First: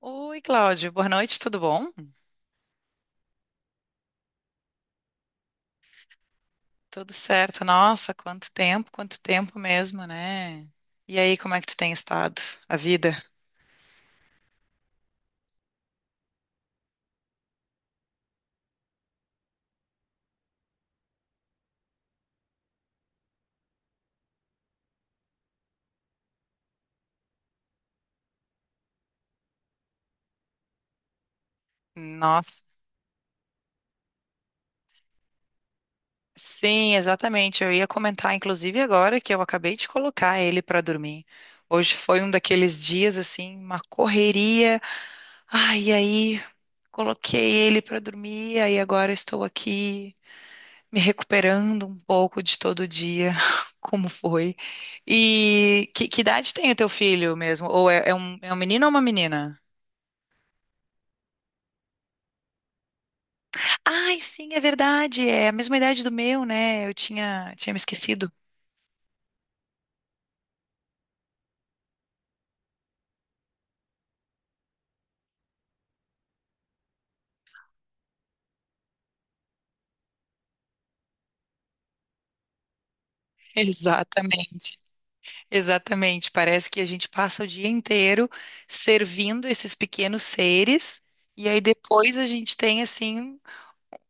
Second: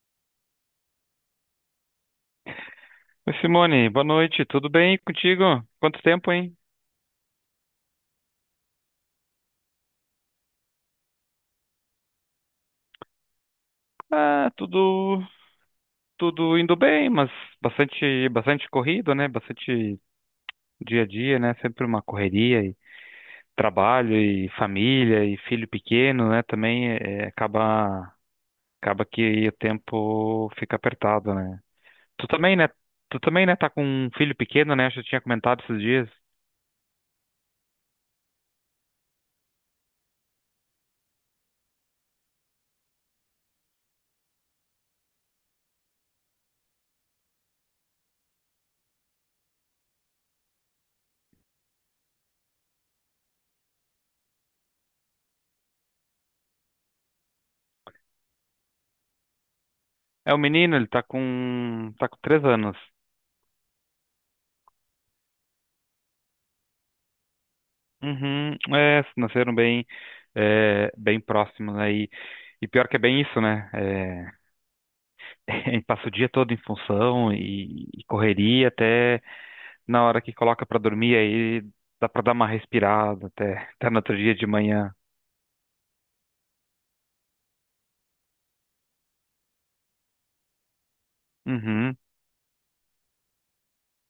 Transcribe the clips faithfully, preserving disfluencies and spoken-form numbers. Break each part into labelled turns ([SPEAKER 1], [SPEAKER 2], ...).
[SPEAKER 1] Oi, Cláudio, boa noite, tudo bom?
[SPEAKER 2] Oi, Simone, boa noite, tudo bem contigo? Quanto tempo, hein?
[SPEAKER 1] Tudo certo, nossa, quanto tempo, quanto tempo mesmo, né? E aí, como é que tu tem estado? A vida?
[SPEAKER 2] Ah, tudo, tudo indo bem, mas bastante, bastante corrido, né? Bastante dia a dia, né? Sempre uma correria e trabalho e família e filho pequeno, né? Também é, acaba, acaba que o tempo fica apertado, né? Tu também,
[SPEAKER 1] Nossa.
[SPEAKER 2] né? Tu também, né? Tá com um filho pequeno, né? Acho que eu tinha comentado esses dias.
[SPEAKER 1] Sim, exatamente. Eu ia comentar, inclusive, agora que eu acabei de colocar ele para dormir. Hoje foi um daqueles dias, assim, uma correria. Ai, e aí, coloquei ele para dormir, aí agora estou aqui. Me recuperando um pouco de todo dia, como foi. E que, que idade tem o teu filho mesmo? Ou é, é um, é um menino ou uma menina?
[SPEAKER 2] É o menino, ele tá com, tá com três anos.
[SPEAKER 1] Ai, sim, é verdade, é a mesma idade do meu, né? Eu tinha, tinha me esquecido.
[SPEAKER 2] Uhum, é, nasceram bem, é, bem próximos, né? E, e pior que é bem isso, né? É, a gente passa o dia todo em função e, e correria até na hora que coloca pra dormir, aí dá pra dar uma respirada até, até no outro dia de
[SPEAKER 1] Exatamente,
[SPEAKER 2] manhã.
[SPEAKER 1] exatamente. Parece que a gente passa o dia inteiro servindo esses pequenos seres, e aí
[SPEAKER 2] Uhum,
[SPEAKER 1] depois a gente tem, assim,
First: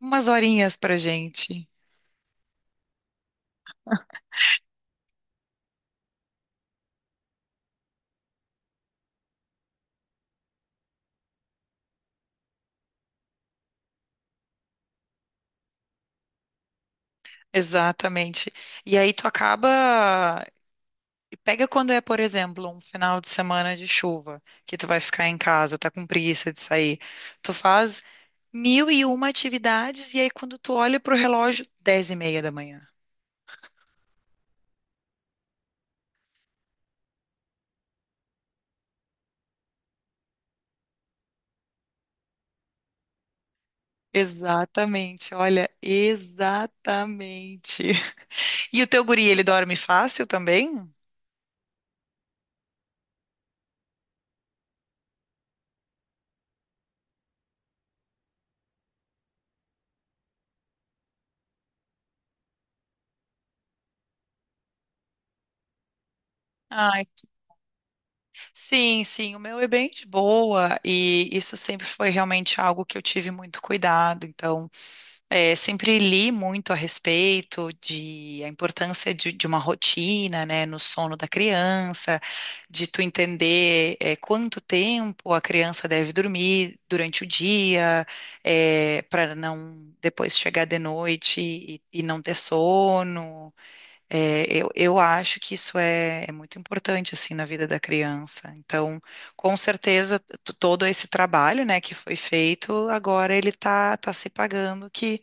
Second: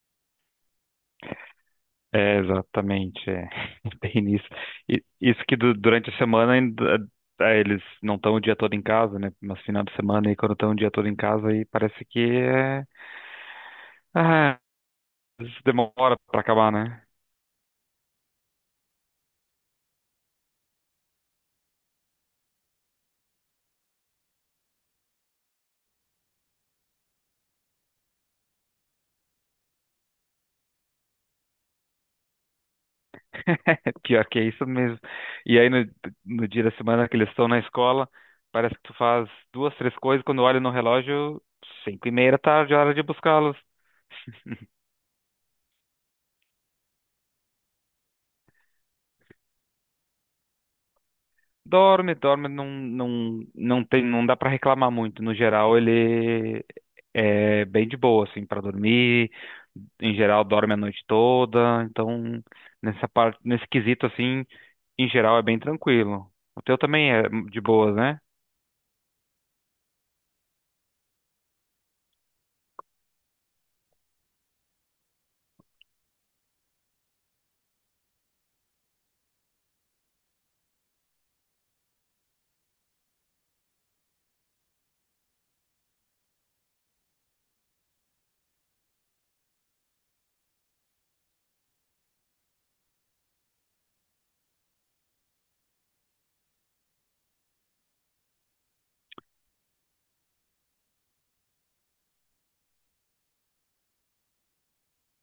[SPEAKER 1] umas horinhas pra gente.
[SPEAKER 2] é, exatamente, é bem isso. E, isso que du- durante a semana ainda, é, eles não estão o dia todo em casa, né? Mas final de semana e quando estão o dia todo em casa, aí parece que é. Ah, isso demora pra acabar, né?
[SPEAKER 1] Exatamente. E aí tu acaba Pega quando é, por exemplo, um final de semana de chuva, que tu vai ficar em casa, tá com preguiça de sair. Tu faz mil e uma atividades e aí quando tu olha pro relógio, dez e meia da manhã.
[SPEAKER 2] Pior que é isso mesmo. E aí, no, no dia da semana que eles estão na escola, parece que tu faz duas, três coisas, quando olha no relógio, cinco e meia da tarde, hora de buscá-los.
[SPEAKER 1] Exatamente, olha, exatamente. E o teu guri, ele dorme fácil também?
[SPEAKER 2] Dorme, dorme, não, não, não tem, não dá pra reclamar muito. No geral, ele é bem de boa, assim, pra dormir. Em geral, dorme a noite toda. Então, nessa parte, nesse quesito, assim, em geral, é bem tranquilo. O teu
[SPEAKER 1] Ai,
[SPEAKER 2] também é
[SPEAKER 1] que-
[SPEAKER 2] de boas, né?
[SPEAKER 1] sim, sim, o meu é bem de boa e isso sempre foi realmente algo que eu tive muito cuidado, então. É, sempre li muito a respeito de a importância de, de uma rotina, né, no sono da criança, de tu entender é, quanto tempo a criança deve dormir durante o dia, para não depois chegar de noite e, e não ter sono. É, eu, eu acho que isso é, é muito importante assim na vida da criança. Então, com certeza, t- todo esse trabalho, né, que foi feito, agora ele tá, tá se pagando, que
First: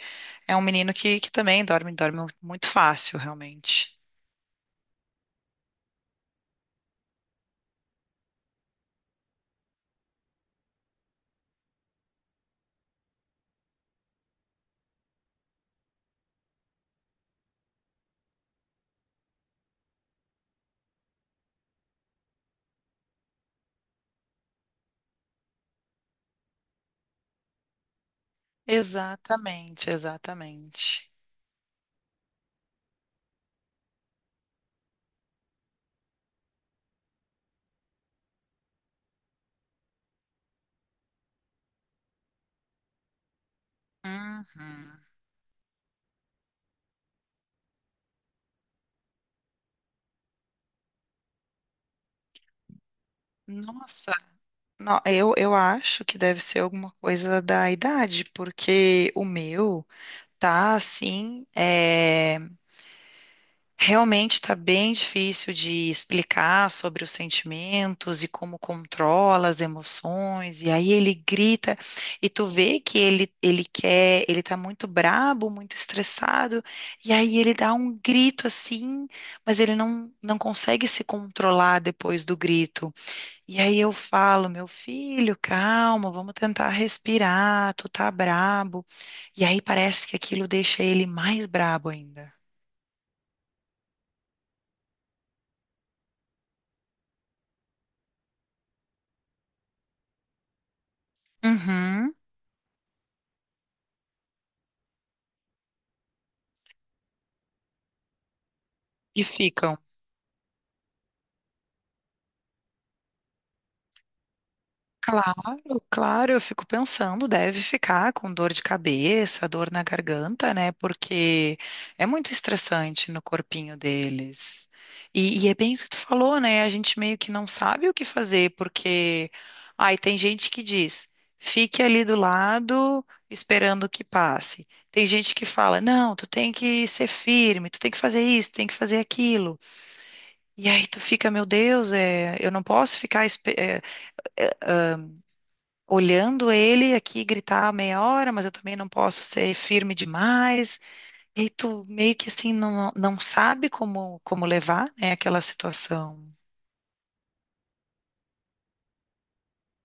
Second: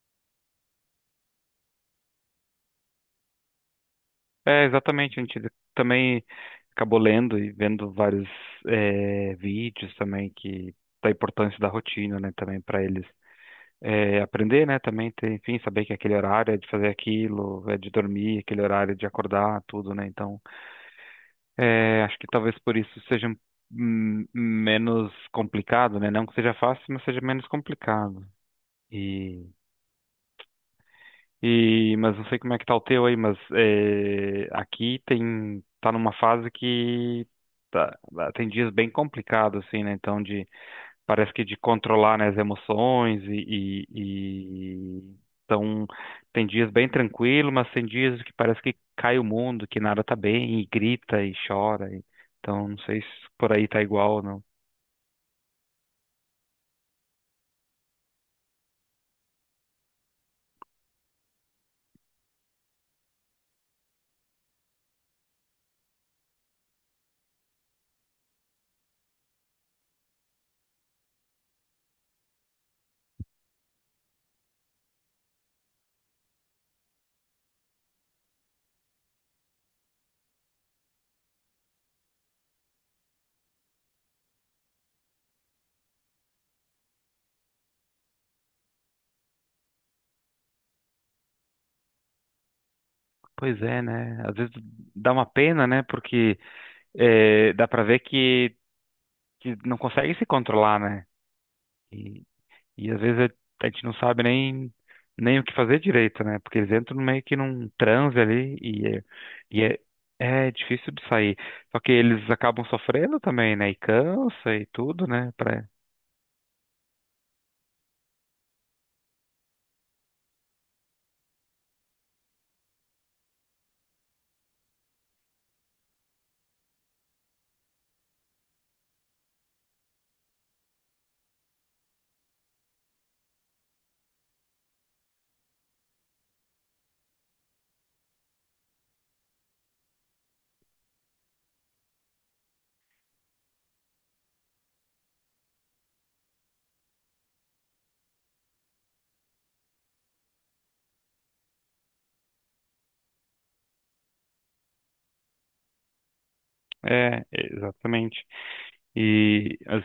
[SPEAKER 1] é um menino que, que também dorme, dorme muito fácil, realmente.
[SPEAKER 2] É, exatamente, a gente também acabou lendo e vendo vários eh, vídeos também que da importância da rotina, né, também para eles eh, aprender, né, também ter, enfim, saber que aquele horário é de fazer aquilo, é de dormir, aquele horário é de acordar, tudo, né, então eh, acho que talvez por isso seja hum, menos complicado, né, não que seja fácil, mas seja menos complicado.
[SPEAKER 1] Exatamente, exatamente.
[SPEAKER 2] E, mas não sei como é que tá o teu aí, mas é, aqui tem, tá numa fase que tá, tá, tem dias bem complicados, assim, né? Então, de, parece que de controlar, né, as emoções e, e,
[SPEAKER 1] Uhum.
[SPEAKER 2] e- então, tem dias bem tranquilo, mas tem dias que parece que cai o mundo, que nada tá bem, e grita e chora. E- então, não sei se por aí tá
[SPEAKER 1] Nossa,
[SPEAKER 2] igual ou não.
[SPEAKER 1] não, eu, eu acho que deve ser alguma coisa da idade, porque o meu tá assim, realmente está bem difícil de explicar sobre os sentimentos e como controla as emoções. E aí ele grita e tu vê que ele ele quer, ele tá muito brabo, muito estressado. E aí ele dá um grito assim, mas ele não não consegue se controlar depois do grito. E aí eu falo, meu filho, calma, vamos tentar respirar. Tu tá brabo. E aí parece que aquilo deixa ele mais brabo ainda.
[SPEAKER 2] Pois é, né? Às vezes dá uma pena, né? Porque é, dá pra ver que, que não consegue se controlar, né?
[SPEAKER 1] Uhum.
[SPEAKER 2] E, e às vezes a a gente não sabe nem, nem o que fazer direito, né? Porque eles entram meio que num transe ali e, é-
[SPEAKER 1] E
[SPEAKER 2] e
[SPEAKER 1] ficam.
[SPEAKER 2] é, é difícil de sair. Só que eles acabam sofrendo também, né? E cansa e tudo, né? Pra...
[SPEAKER 1] Claro, claro, eu fico pensando, deve ficar com dor de cabeça, dor na garganta, né? Porque é muito estressante no corpinho deles. E, e é bem o que tu falou, né? A gente meio que não sabe o que fazer, porque ai, tem gente que diz, fique ali do lado esperando que passe. Tem gente que fala, não, tu tem que ser firme, tu tem que fazer isso, tem que fazer aquilo. E aí tu fica, meu Deus, é, eu não posso ficar olhando ele aqui gritar meia hora, mas eu também não posso ser firme demais. E tu meio que assim não, não sabe como, como levar, né, aquela situação.
[SPEAKER 2] É, exatamente. E as-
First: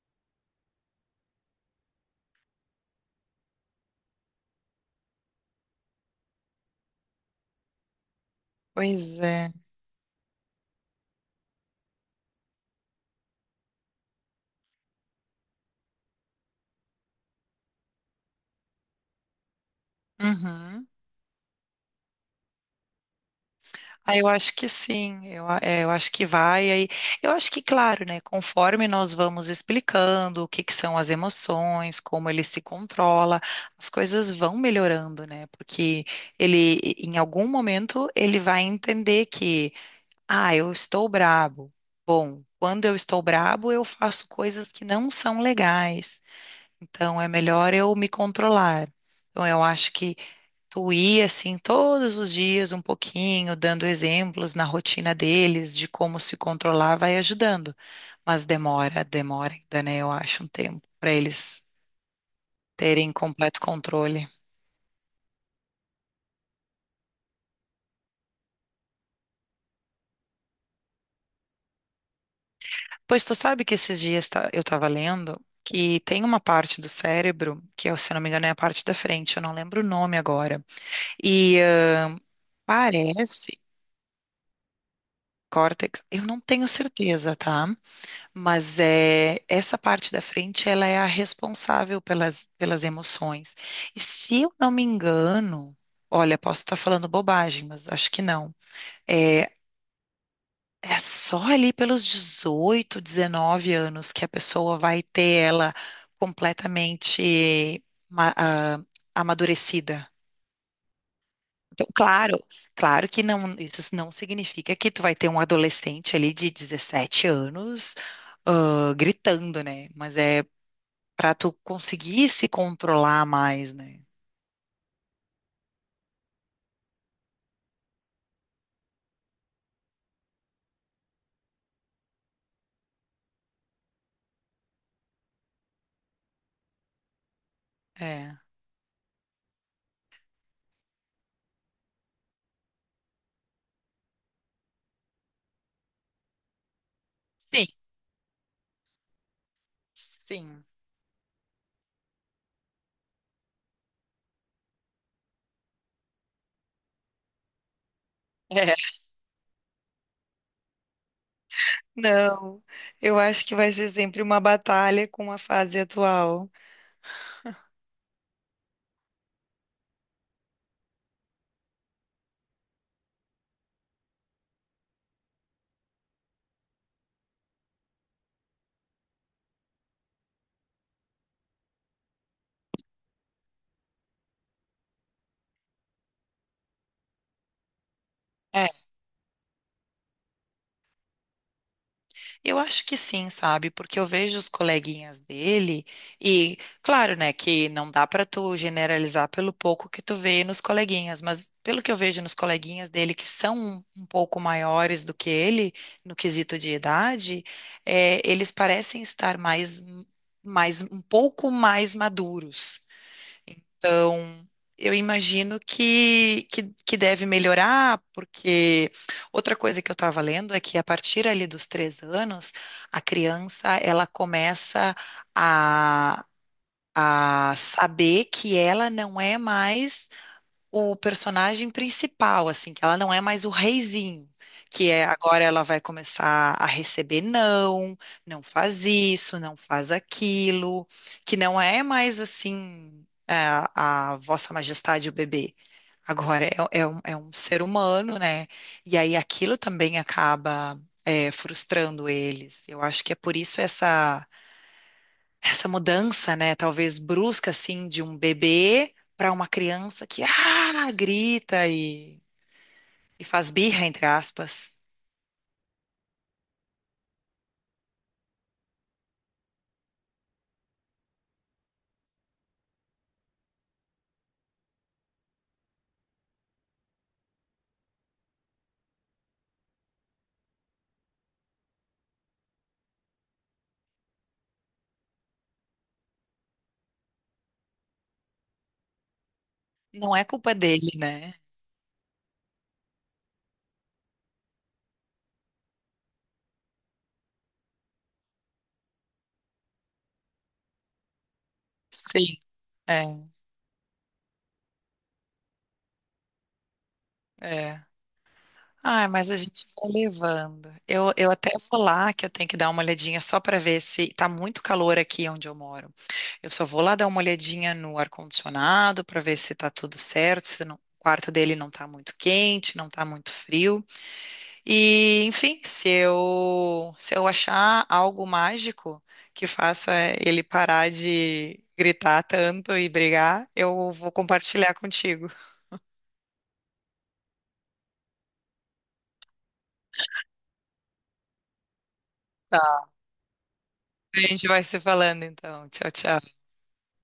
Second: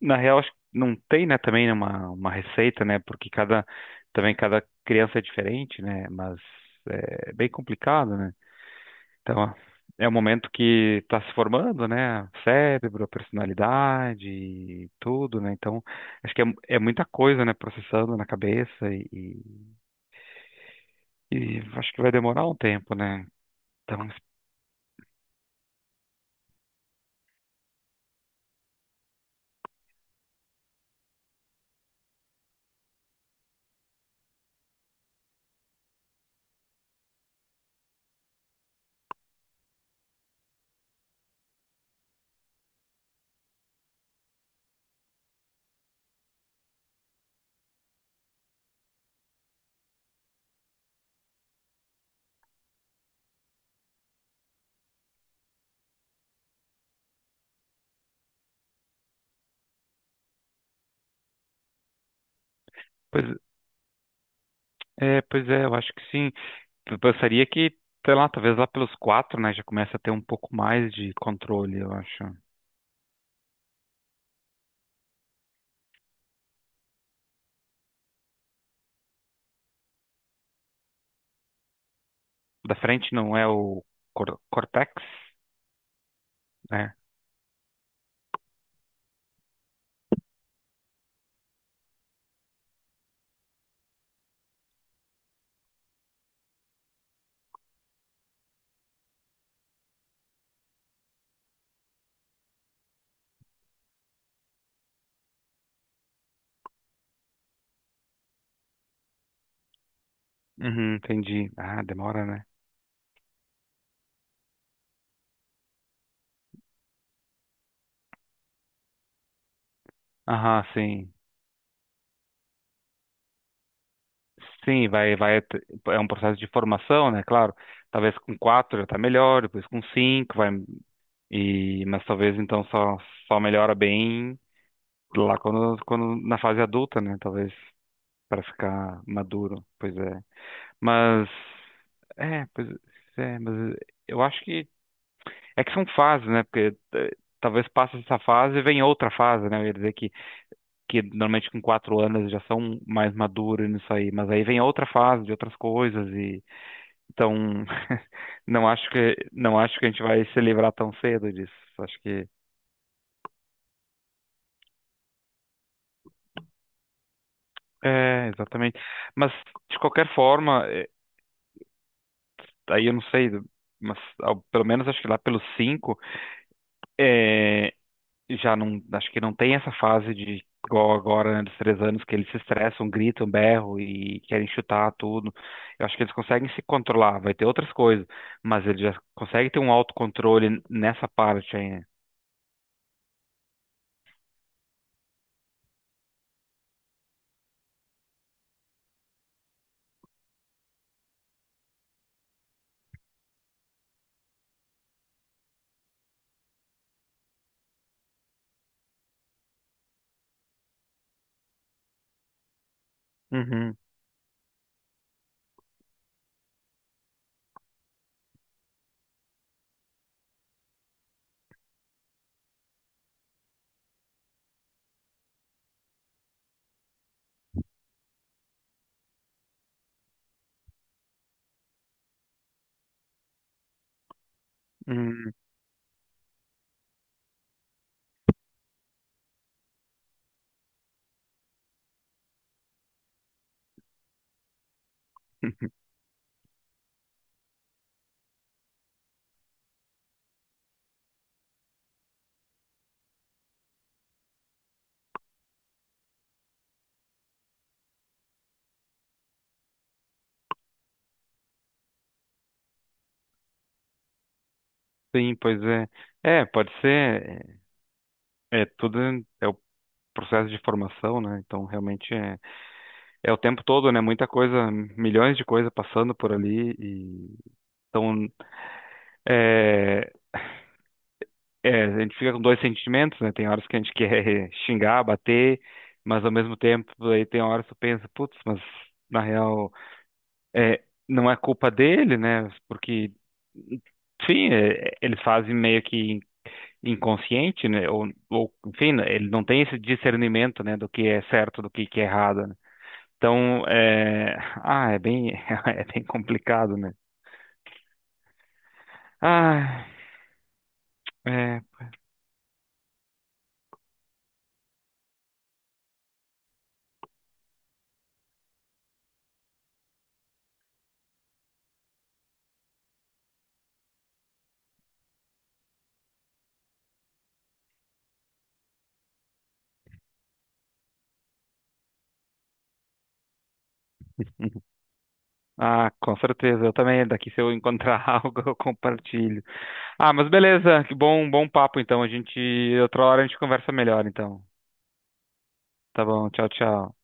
[SPEAKER 2] Na real, acho que não tem, né, também uma, uma receita, né? Porque cada, também cada criança é diferente, né? Mas é bem complicado, né?
[SPEAKER 1] Pois
[SPEAKER 2] Então,
[SPEAKER 1] é.
[SPEAKER 2] ó, é o momento que está se formando, né? O cérebro, a personalidade, e tudo, né? Então, acho que é, é muita coisa, né? Processando na cabeça e, e-
[SPEAKER 1] Uhum.
[SPEAKER 2] e acho que vai demorar um tempo, né? Então,
[SPEAKER 1] Ah, eu acho que sim, eu, a- é, eu acho que vai aí. Eu acho que, claro, né, conforme nós vamos explicando o que que são as emoções, como ele se controla, as coisas vão melhorando, né? Porque ele, em algum momento, ele vai entender que ah, eu estou brabo. Bom, quando eu estou brabo, eu faço coisas que não são legais. Então é melhor eu me controlar. Então eu acho que tu ir assim todos os dias um pouquinho, dando exemplos na rotina deles de como se controlar, vai ajudando. Mas demora, demora ainda, né? Eu acho um tempo para eles terem
[SPEAKER 2] pois
[SPEAKER 1] completo controle.
[SPEAKER 2] é, pois é, eu acho que sim. Eu pensaria que, sei lá, talvez lá pelos quatro, né? Já começa a ter um pouco mais de controle, eu acho.
[SPEAKER 1] Pois tu sabe que esses dias tá- eu estava lendo que tem uma parte do cérebro, que é, se eu não me engano é a parte da frente, eu não lembro o nome agora. E eh,
[SPEAKER 2] Da frente não é
[SPEAKER 1] parece
[SPEAKER 2] o cor- cortex,
[SPEAKER 1] córtex, eu não tenho
[SPEAKER 2] né?
[SPEAKER 1] certeza, tá? Mas é essa parte da frente, ela é a responsável pelas, pelas emoções. E se eu não me engano, olha, posso estar falando bobagem, mas acho que não. É, É só ali pelos dezoito, dezenove anos que a pessoa vai ter ela completamente ma- ah, amadurecida.
[SPEAKER 2] Uhum, entendi. Ah,
[SPEAKER 1] Então,
[SPEAKER 2] demora,
[SPEAKER 1] claro,
[SPEAKER 2] né?
[SPEAKER 1] claro que não, isso não significa que tu vai ter um adolescente ali de dezessete anos, ah, gritando, né? Mas é
[SPEAKER 2] Aham, sim.
[SPEAKER 1] para tu conseguir se controlar mais, né?
[SPEAKER 2] Sim, vai, vai, é um processo de formação, né? Claro, talvez com quatro já tá melhor, depois com cinco vai, e, mas talvez então só, só melhora bem lá quando, quando na fase adulta, né? Talvez
[SPEAKER 1] É.
[SPEAKER 2] para ficar maduro, pois é. Mas, é, pois é, mas eu acho que, é que são fases, né? Porque eh,
[SPEAKER 1] Sim,
[SPEAKER 2] talvez passe essa fase e vem outra fase, né? Eu ia dizer que,
[SPEAKER 1] sim.
[SPEAKER 2] que normalmente com quatro anos já são mais maduros nisso aí, mas aí vem outra fase de outras coisas e então, não
[SPEAKER 1] É.
[SPEAKER 2] acho que não acho que a gente vai se livrar tão cedo disso. Acho que
[SPEAKER 1] Não, eu acho que vai ser sempre uma batalha com a fase atual.
[SPEAKER 2] é, exatamente. Mas de qualquer forma, é, aí eu não sei, mas ao- pelo menos acho que lá pelos cinco, é, já não acho que não tem essa fase de igual agora, né, dos três anos que eles se estressam, gritam, berram e querem chutar tudo. Eu acho que eles conseguem se controlar, vai ter outras coisas, mas
[SPEAKER 1] É.
[SPEAKER 2] eles já conseguem ter um autocontrole nessa parte aí, né?
[SPEAKER 1] Eu acho que sim, sabe? Porque eu vejo os coleguinhas dele e, claro, né, que não dá para tu generalizar pelo pouco que tu vê nos coleguinhas, mas pelo que eu vejo nos coleguinhas dele que são um pouco maiores do que ele no quesito de idade, é, eles parecem estar mais, mais um pouco mais maduros.
[SPEAKER 2] Uhum,
[SPEAKER 1] Então, eu imagino que, que, que deve melhorar, porque outra coisa que eu estava lendo é que a partir ali dos três anos, a criança ela começa a, a saber que ela não é mais o personagem principal, assim, que ela não é mais o reizinho, que é
[SPEAKER 2] uhum.
[SPEAKER 1] agora ela vai começar a receber não, não faz isso, não faz aquilo, que não é mais assim é, a Vossa Majestade o bebê. Agora é, é um, é um ser humano, né? E aí aquilo também acaba é, frustrando eles. Eu acho que é por isso essa essa mudança, né, talvez brusca assim de um bebê para uma criança que ah, grita e, e faz birra, entre aspas.
[SPEAKER 2] Sim, pois é. É, pode ser. É, é tudo é o processo de formação, né? Então, realmente é, é o tempo todo, né? Muita coisa, milhões de coisas passando por ali. E, então, é, é, a gente fica com dois sentimentos, né? Tem horas que a gente quer xingar, bater, mas ao mesmo tempo, aí tem horas que tu pensa, putz, mas na real,
[SPEAKER 1] Não é culpa
[SPEAKER 2] é,
[SPEAKER 1] dele,
[SPEAKER 2] não
[SPEAKER 1] né?
[SPEAKER 2] é culpa dele, né? Porque, enfim, é, é, eles fazem meio que inconsciente, né? Ou, ou, enfim, né, ele não tem esse discernimento, né, do que é certo, do que que é
[SPEAKER 1] Sim,
[SPEAKER 2] errado, né?
[SPEAKER 1] é,
[SPEAKER 2] Então, é... Ah, é bem, é bem complicado, né?
[SPEAKER 1] é. Ah, mas a gente
[SPEAKER 2] Ah,
[SPEAKER 1] vai levando. Eu, eu até
[SPEAKER 2] é...
[SPEAKER 1] vou lá que eu tenho que dar uma olhadinha só para ver se tá muito calor aqui onde eu moro. Eu só vou lá dar uma olhadinha no ar-condicionado para ver se tá tudo certo, se não- o quarto dele não tá muito quente, não tá muito frio. E, enfim, se eu, se eu achar algo mágico que faça ele parar de gritar tanto e brigar, eu vou compartilhar contigo.
[SPEAKER 2] Ah, com certeza, eu também, daqui se eu encontrar algo, eu compartilho. Ah, mas beleza, que bom, bom papo, então, a gente,
[SPEAKER 1] Tá.
[SPEAKER 2] outra hora a gente conversa melhor,
[SPEAKER 1] A
[SPEAKER 2] então.
[SPEAKER 1] gente vai se falando então. Tchau,
[SPEAKER 2] Tá bom,
[SPEAKER 1] tchau.
[SPEAKER 2] tchau, tchau.